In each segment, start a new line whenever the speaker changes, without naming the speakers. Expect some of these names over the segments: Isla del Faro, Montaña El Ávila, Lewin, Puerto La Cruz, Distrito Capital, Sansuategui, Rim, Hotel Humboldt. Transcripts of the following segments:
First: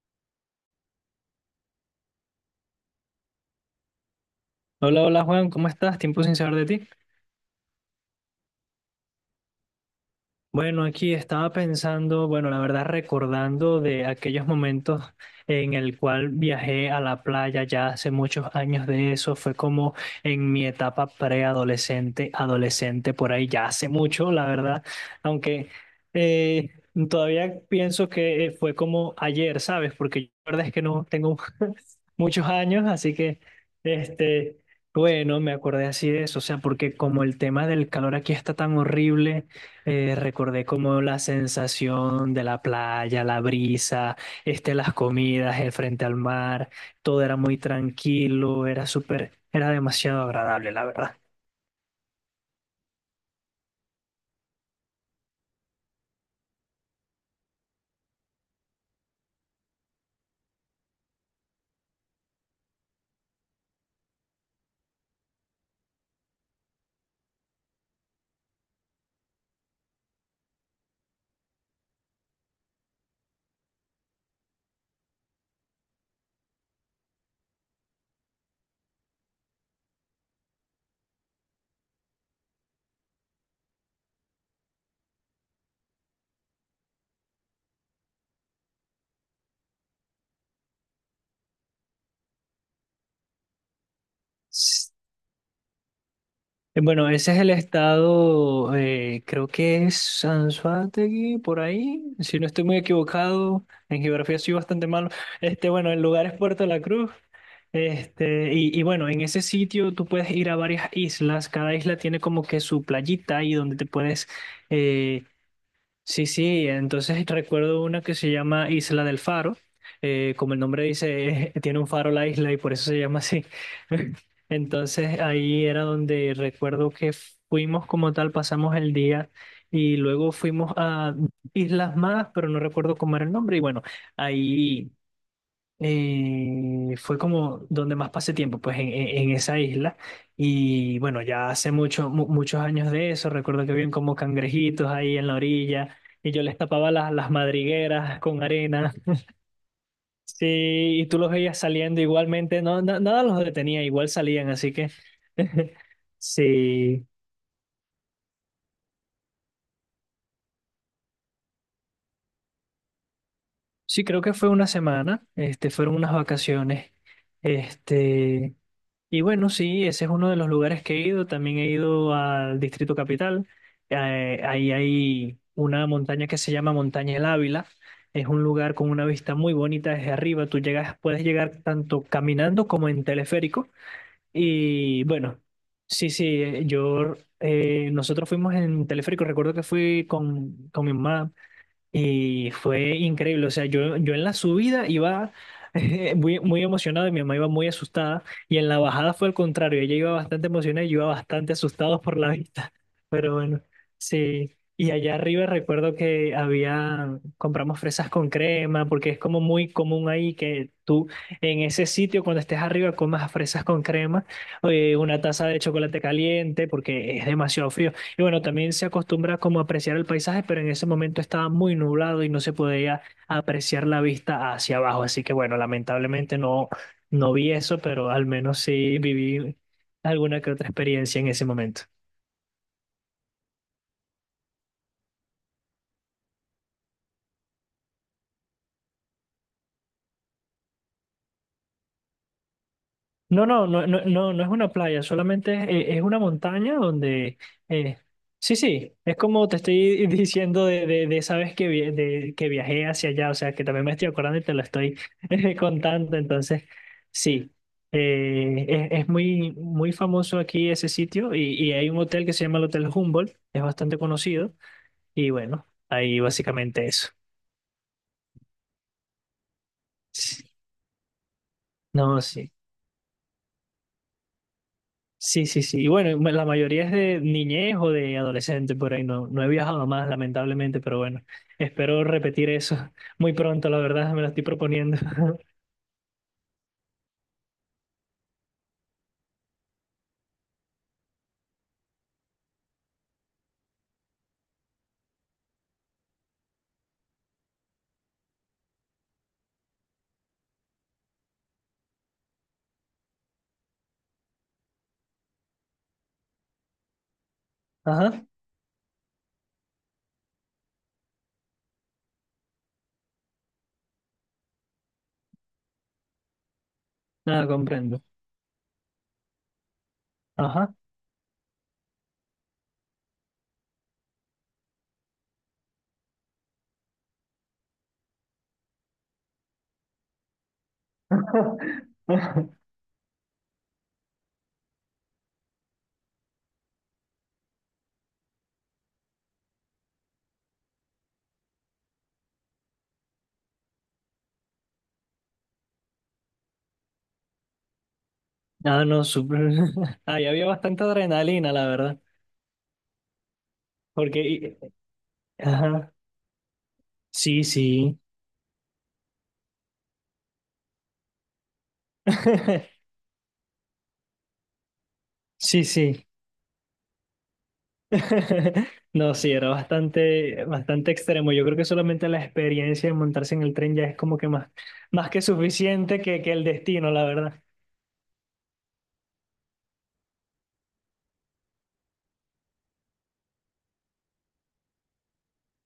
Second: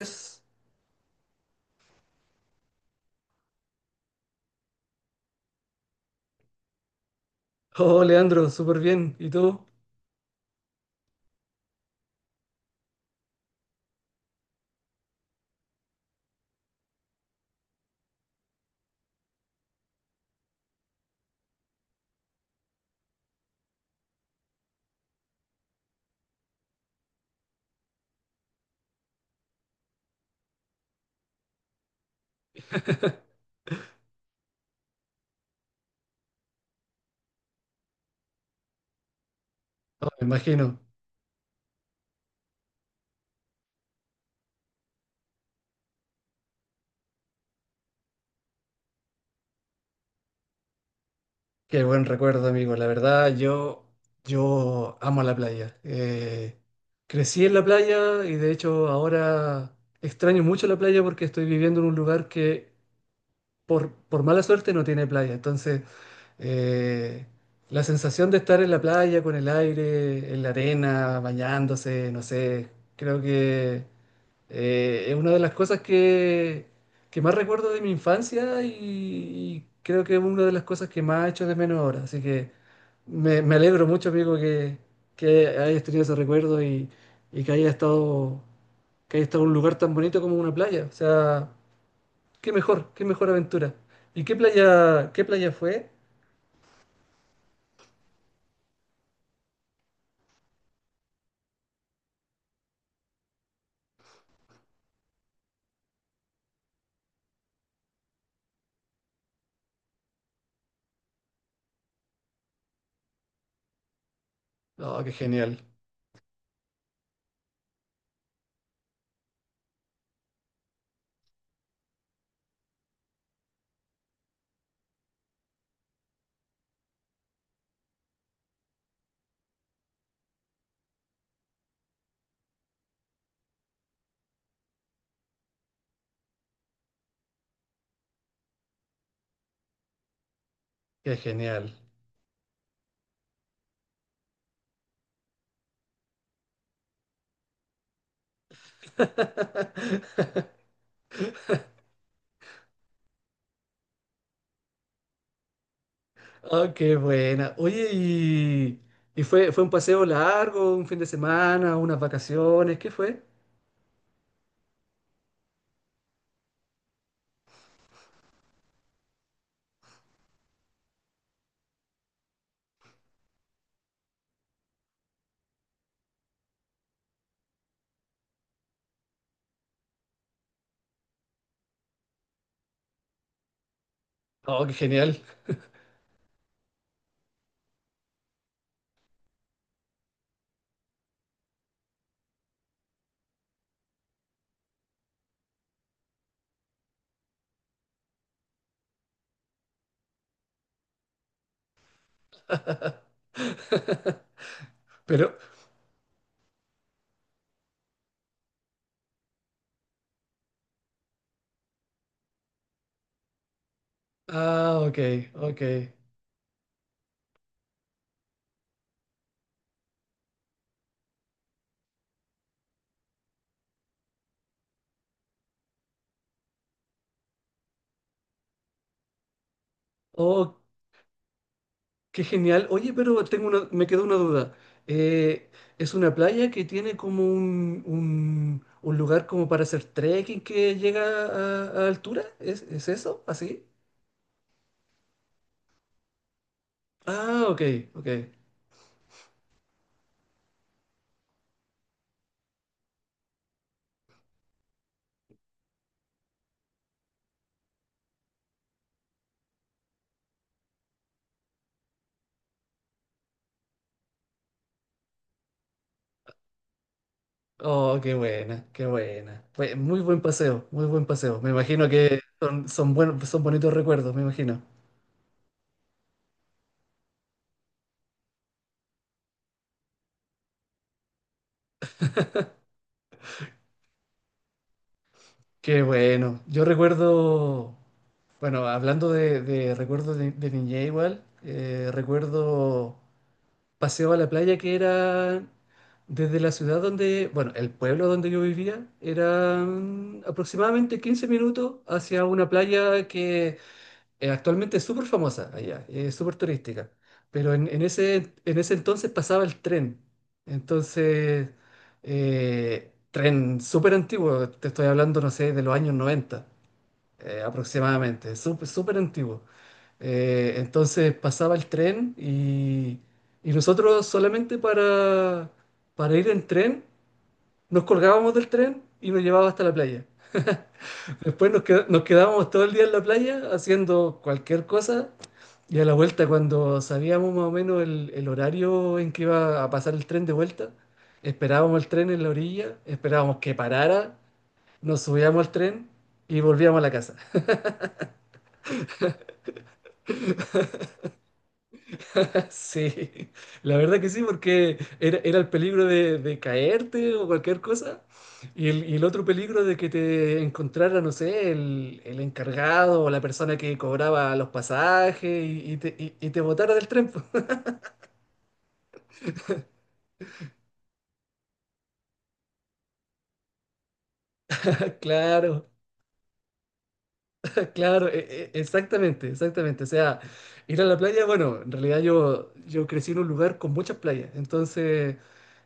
Es-
Hola, hola Juan, ¿cómo estás? Tiempo sin saber de ti.
Oh, Leandro, súper bien. ¿Y tú?
Bueno, aquí estaba pensando, bueno, la verdad recordando de aquellos momentos en el cual viajé a la playa ya hace muchos años de eso, fue como en mi etapa preadolescente, adolescente, por ahí ya hace mucho, la verdad, aunque eh, todavía pienso que fue como ayer, ¿sabes? Porque yo la verdad es que no tengo un muchos años, así que, este, bueno, me acordé así de eso, o sea, porque como el tema del calor aquí está tan horrible,
Oh, me
recordé
imagino.
como la sensación de la playa, la brisa, las comidas, el frente al mar, todo era muy tranquilo, era súper, era demasiado agradable, la verdad.
Qué buen recuerdo, amigo. La verdad, yo amo la playa. Crecí en la playa y de hecho ahora extraño mucho la playa porque estoy viviendo en un lugar que por mala suerte no tiene playa. Entonces, eh, la sensación de estar en la playa con el aire, en la arena, bañándose, no sé, creo que... es una de las cosas que más recuerdo de mi infancia y creo que es una de las cosas que más echo de menos ahora. Así que me alegro mucho, amigo, que hayas tenido ese recuerdo y que haya estado en un lugar tan bonito como una playa. O sea, qué mejor aventura. ¿Y qué playa fue?
Bueno, ese es el estado, creo que es Sansuategui, por ahí, si no estoy muy equivocado, en geografía soy bastante malo. Este, bueno, el lugar es Puerto La Cruz. Este, y bueno, en ese sitio tú puedes ir a varias islas, cada isla tiene como que su playita y donde te puedes
Oh, qué
eh,
genial,
sí, sí, entonces recuerdo una que se llama Isla del Faro, como el nombre dice, tiene un faro la isla y por eso se llama así. Entonces ahí era donde recuerdo que fuimos como tal, pasamos el día y luego fuimos a islas más, pero no recuerdo cómo era el nombre. Y bueno, ahí fue como donde más pasé tiempo, pues en esa isla. Y
qué
bueno, ya hace
genial.
mucho, muchos años de eso, recuerdo que habían como cangrejitos ahí en la orilla y yo les tapaba las madrigueras con arena. Sí, y tú los veías saliendo igualmente, no, nada los detenía, igual salían, así que
Oh, qué
sí,
buena. Oye, y fue, fue un paseo largo, un fin de semana, unas vacaciones, ¿qué fue?
sí, creo que fue una semana, este, fueron unas vacaciones, este... Y bueno, sí, ese es uno de los lugares que he ido. También he ido al Distrito Capital. Ahí hay una montaña que se llama Montaña El Ávila. Es un lugar con una vista muy bonita desde arriba. Tú llegas, puedes llegar tanto caminando como en teleférico.
Oh, qué
Y
genial.
bueno, sí, sí, nosotros fuimos en teleférico. Recuerdo que fui con mi mamá y fue increíble, o sea, yo en la subida iba muy, muy emocionado y mi mamá iba muy asustada y en la bajada fue al contrario, ella iba bastante emocionada y yo iba bastante asustado por la vista, pero bueno, sí. Y allá
Pero,
arriba recuerdo que había, compramos fresas con crema, porque es como muy común ahí que tú en ese sitio cuando estés arriba comas fresas con crema,
ah, ok,
una taza de
ok.
chocolate caliente, porque es demasiado frío. Y bueno, también se acostumbra como a apreciar el paisaje, pero en ese momento estaba muy nublado y no se podía apreciar la vista hacia abajo. Así que bueno, lamentablemente no, no vi eso, pero al menos sí viví alguna que
Oh,
otra experiencia en ese momento.
qué genial. Oye, pero tengo una, me quedó una duda. Eh, es una playa que tiene como un lugar como para hacer trekking que llega a altura. Es eso?
No,
¿Así?
no, no, no, no, no es una playa, solamente es una montaña donde...
Ah, ok,
eh,
ok.
sí, sí, es como te estoy diciendo de esa vez que, que viajé hacia allá, o sea, que también me estoy acordando y te lo estoy contando, entonces, sí, es muy, muy famoso aquí ese sitio y hay un hotel que se llama el Hotel Humboldt, es bastante conocido y bueno, ahí básicamente eso.
Oh, qué buena, qué buena. Fue muy buen paseo, muy buen paseo. Me imagino que
No, sí.
son, son buenos, son bonitos recuerdos, me imagino.
Sí, sí, sí. Y bueno, la mayoría es de niñez o de adolescente por ahí. No, no he viajado más, lamentablemente, pero bueno, espero repetir eso muy pronto, la verdad, me lo estoy proponiendo.
Qué bueno. Yo recuerdo, bueno, hablando de recuerdos de niñez igual, recuerdo paseo a la playa que era desde la ciudad donde, bueno, el pueblo donde yo vivía, eran aproximadamente 15 minutos hacia una playa que actualmente es súper famosa allá, es súper turística, pero
Ajá,
en ese entonces pasaba el tren. Entonces, tren súper antiguo, te estoy hablando, no sé, de los años 90
nada, comprendo.
aproximadamente, súper súper antiguo.
Ajá.
Entonces pasaba el tren y nosotros solamente para ir en tren nos colgábamos del tren y nos llevaba hasta la playa. Después nos quedábamos todo el día en la playa haciendo cualquier cosa y a la vuelta cuando sabíamos más o menos el horario en que iba a pasar el tren de vuelta, esperábamos el tren en la orilla, esperábamos que parara, nos subíamos al tren y volvíamos a la casa.
Ah, no, súper. Ahí había bastante adrenalina, la verdad.
Sí, la verdad que sí,
Porque,
porque era, era el peligro
ajá,
de caerte o
sí,
cualquier
sí.
cosa, y el otro peligro de que te encontrara, no sé, el encargado o la persona que cobraba los pasajes
Sí,
y te,
sí.
y te botara del tren.
No, sí, era bastante, bastante extremo. Yo creo que solamente la experiencia de montarse en el tren ya es como que más, más que
Claro,
suficiente que el destino, la verdad.
Claro, e- e- exactamente, exactamente. O sea, ir a la playa, bueno, en realidad yo crecí en un lugar con muchas playas, entonces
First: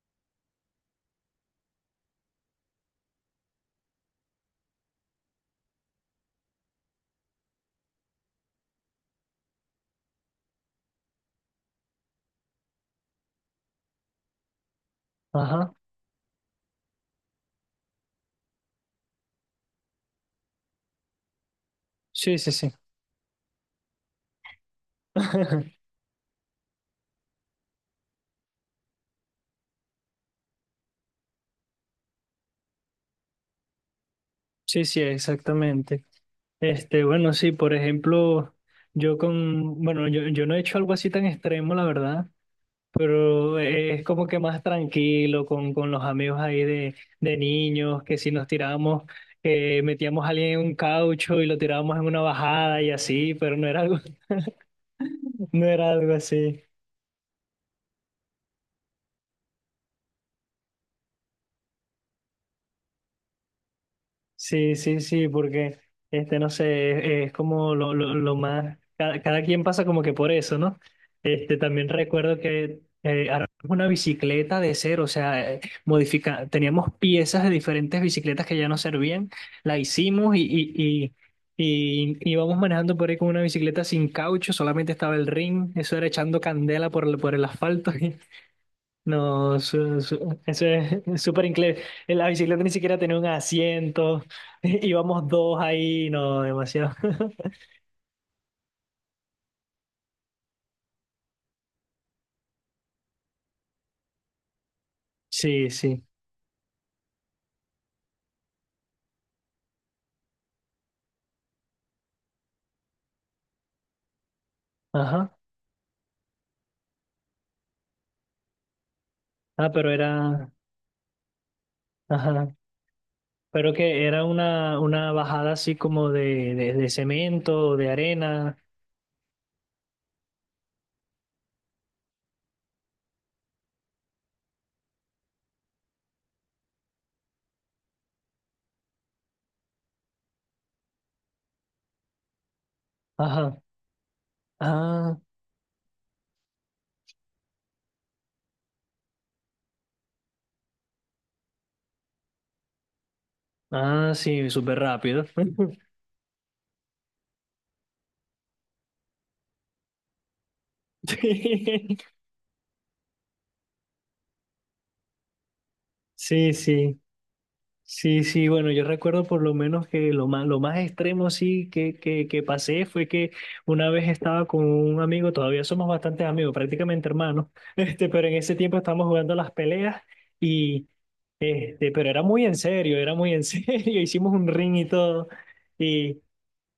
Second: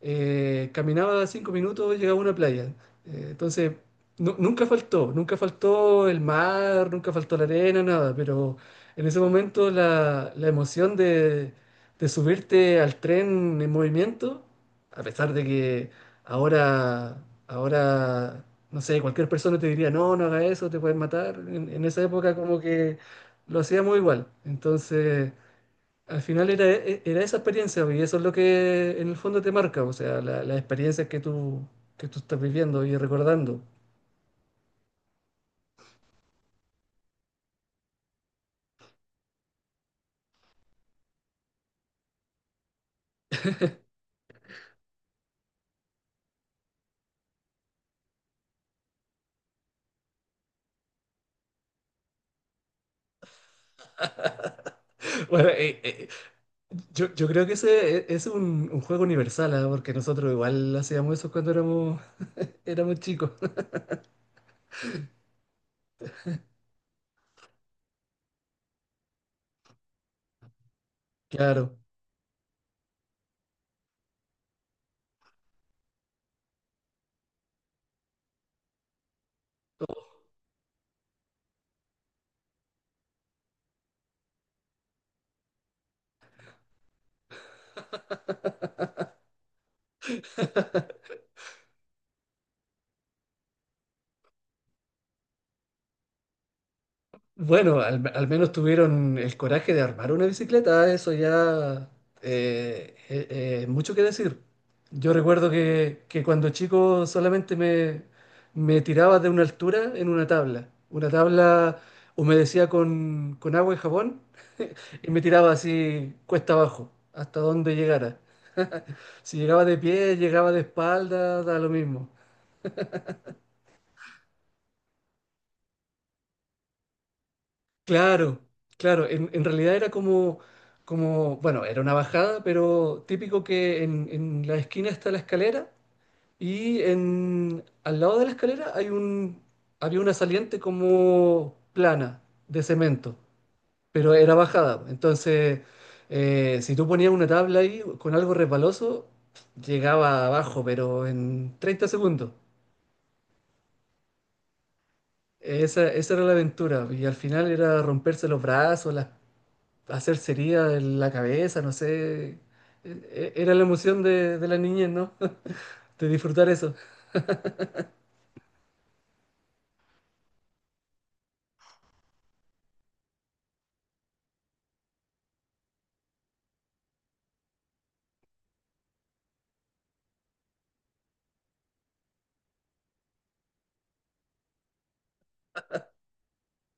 caminaba 5 minutos, llegaba a una playa. Entonces, nu- nunca faltó, nunca faltó el mar, nunca faltó la arena, nada, pero en ese momento la emoción de subirte al tren en movimiento, a pesar de
Ajá.
que ahora, ahora, no sé, cualquier persona te diría, no, no haga eso, te pueden matar. En esa época
Sí, sí,
como
sí.
que lo hacíamos igual. Entonces, al final era, e- era esa experiencia y eso es lo que en el fondo te marca, o sea, la- las experiencias que tú estás viviendo y recordando.
Sí, sí, exactamente. Este, bueno, sí, por ejemplo, yo, yo no he hecho algo así tan extremo, la verdad, pero es como que más tranquilo con los amigos ahí de niños, que si nos tirábamos, metíamos a alguien en un caucho y lo tirábamos en una bajada y así, pero no era algo,
Bueno,
no era algo así.
yo creo que ese e- es un juego universal, ¿ah? Porque nosotros igual hacíamos eso cuando éramos, éramos chicos.
Sí, sí, sí, porque este, no sé, es, como lo más, cada, cada quien pasa como que por eso, ¿no? Este,
Claro.
también recuerdo que armamos una bicicleta de cero, o sea, teníamos piezas de diferentes bicicletas que ya no servían, la hicimos y íbamos manejando por ahí con una bicicleta sin caucho, solamente estaba el ring, eso era echando candela por, por el asfalto. No, eso es súper inglés. En la bicicleta ni siquiera tenía un asiento. Íbamos dos ahí, no, demasiado.
Bueno, al menos tuvieron el coraje de armar una bicicleta, eso ya mucho que decir. Yo recuerdo
Sí, sí.
que cuando chico solamente me tiraba de una altura en una tabla. Una tabla humedecía con agua y jabón y me
Ajá.
tiraba así cuesta abajo, hasta donde llegara. Si llegaba
Ah,
de
pero
pie,
era.
llegaba de espalda, da lo mismo.
Ajá. Pero que era una bajada así como de cemento, de
Claro,
arena.
claro. En realidad era como, como, bueno, era una bajada, pero típico que en la esquina está la escalera y en, al lado de la escalera hay un, había una saliente como plana de cemento,
Ajá.
pero era bajada.
Ah,
Entonces, si tú ponías una tabla ahí con algo resbaloso, llegaba abajo, pero en 30 segundos.
ah, sí, súper rápido.
Esa, esa era la aventura y al final era romperse los brazos, las hacer cería en la cabeza, no sé. E- e- Era la emoción de la niñez, ¿no? De disfrutar
Sí,
eso.
sí. Sí, sí, bueno, yo recuerdo por lo menos que lo más extremo sí que, que pasé fue que una vez estaba con un amigo, todavía somos bastantes amigos, prácticamente hermanos, este, pero en ese tiempo estábamos jugando las peleas y, este, pero era muy en serio, era muy en serio, hicimos un ring y todo,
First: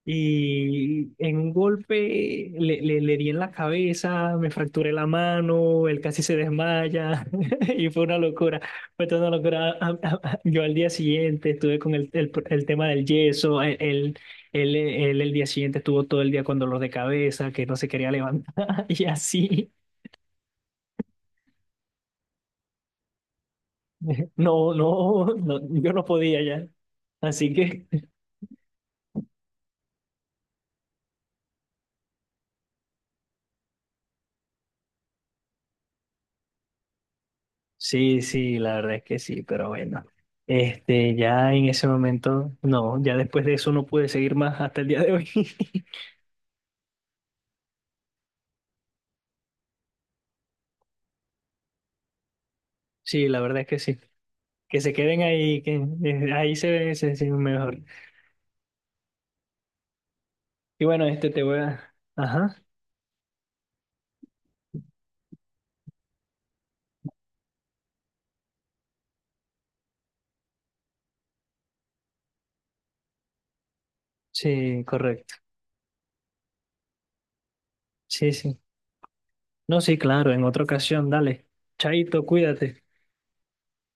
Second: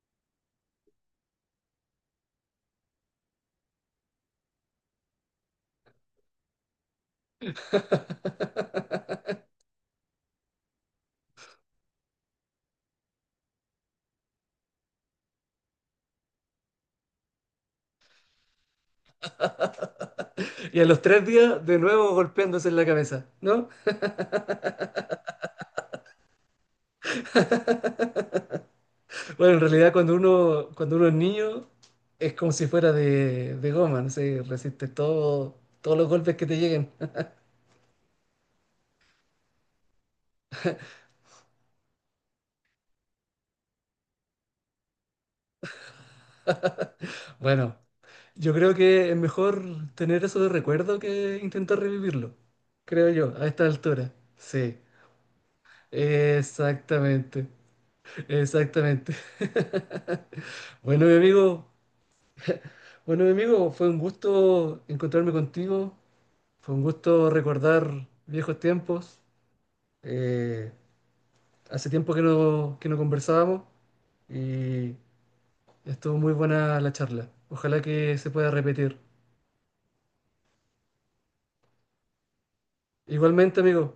y en un golpe le di en la cabeza, me fracturé la mano, él casi se desmaya y fue una locura. Fue toda una locura. Yo al día siguiente estuve con el, el tema del yeso, él, él el día siguiente estuvo todo el día con dolor de cabeza, que no se quería levantar y así.
Y a los 3 días, de nuevo golpeándose en la cabeza, ¿no?
No, no, no, yo no podía ya. Así que...
Bueno, en realidad cuando uno es niño, es como si fuera de goma, no sé, resiste todo, todos los golpes que te lleguen.
Sí, sí, la verdad es que sí, pero bueno, este, ya en ese momento, no, ya después de eso no pude seguir más hasta el día de hoy.
Bueno, yo creo que es mejor tener eso de recuerdo que intentar revivirlo, creo
Sí,
yo,
la
a
verdad
esta
es que sí,
altura. Sí,
que se queden ahí, que ahí se ve, se ve
exactamente,
mejor.
exactamente.
Y
Bueno,
bueno,
mi
este te voy
amigo.
a, ajá,
Bueno, mi amigo, fue un gusto encontrarme contigo, fue un gusto recordar viejos tiempos. Eh, hace tiempo que no conversábamos
sí,
y
correcto,
estuvo muy buena la charla. Ojalá que se
sí,
pueda
sí,
repetir.
no, sí, claro, en otra ocasión, dale, chaito, cuídate.
Igualmente, amigo,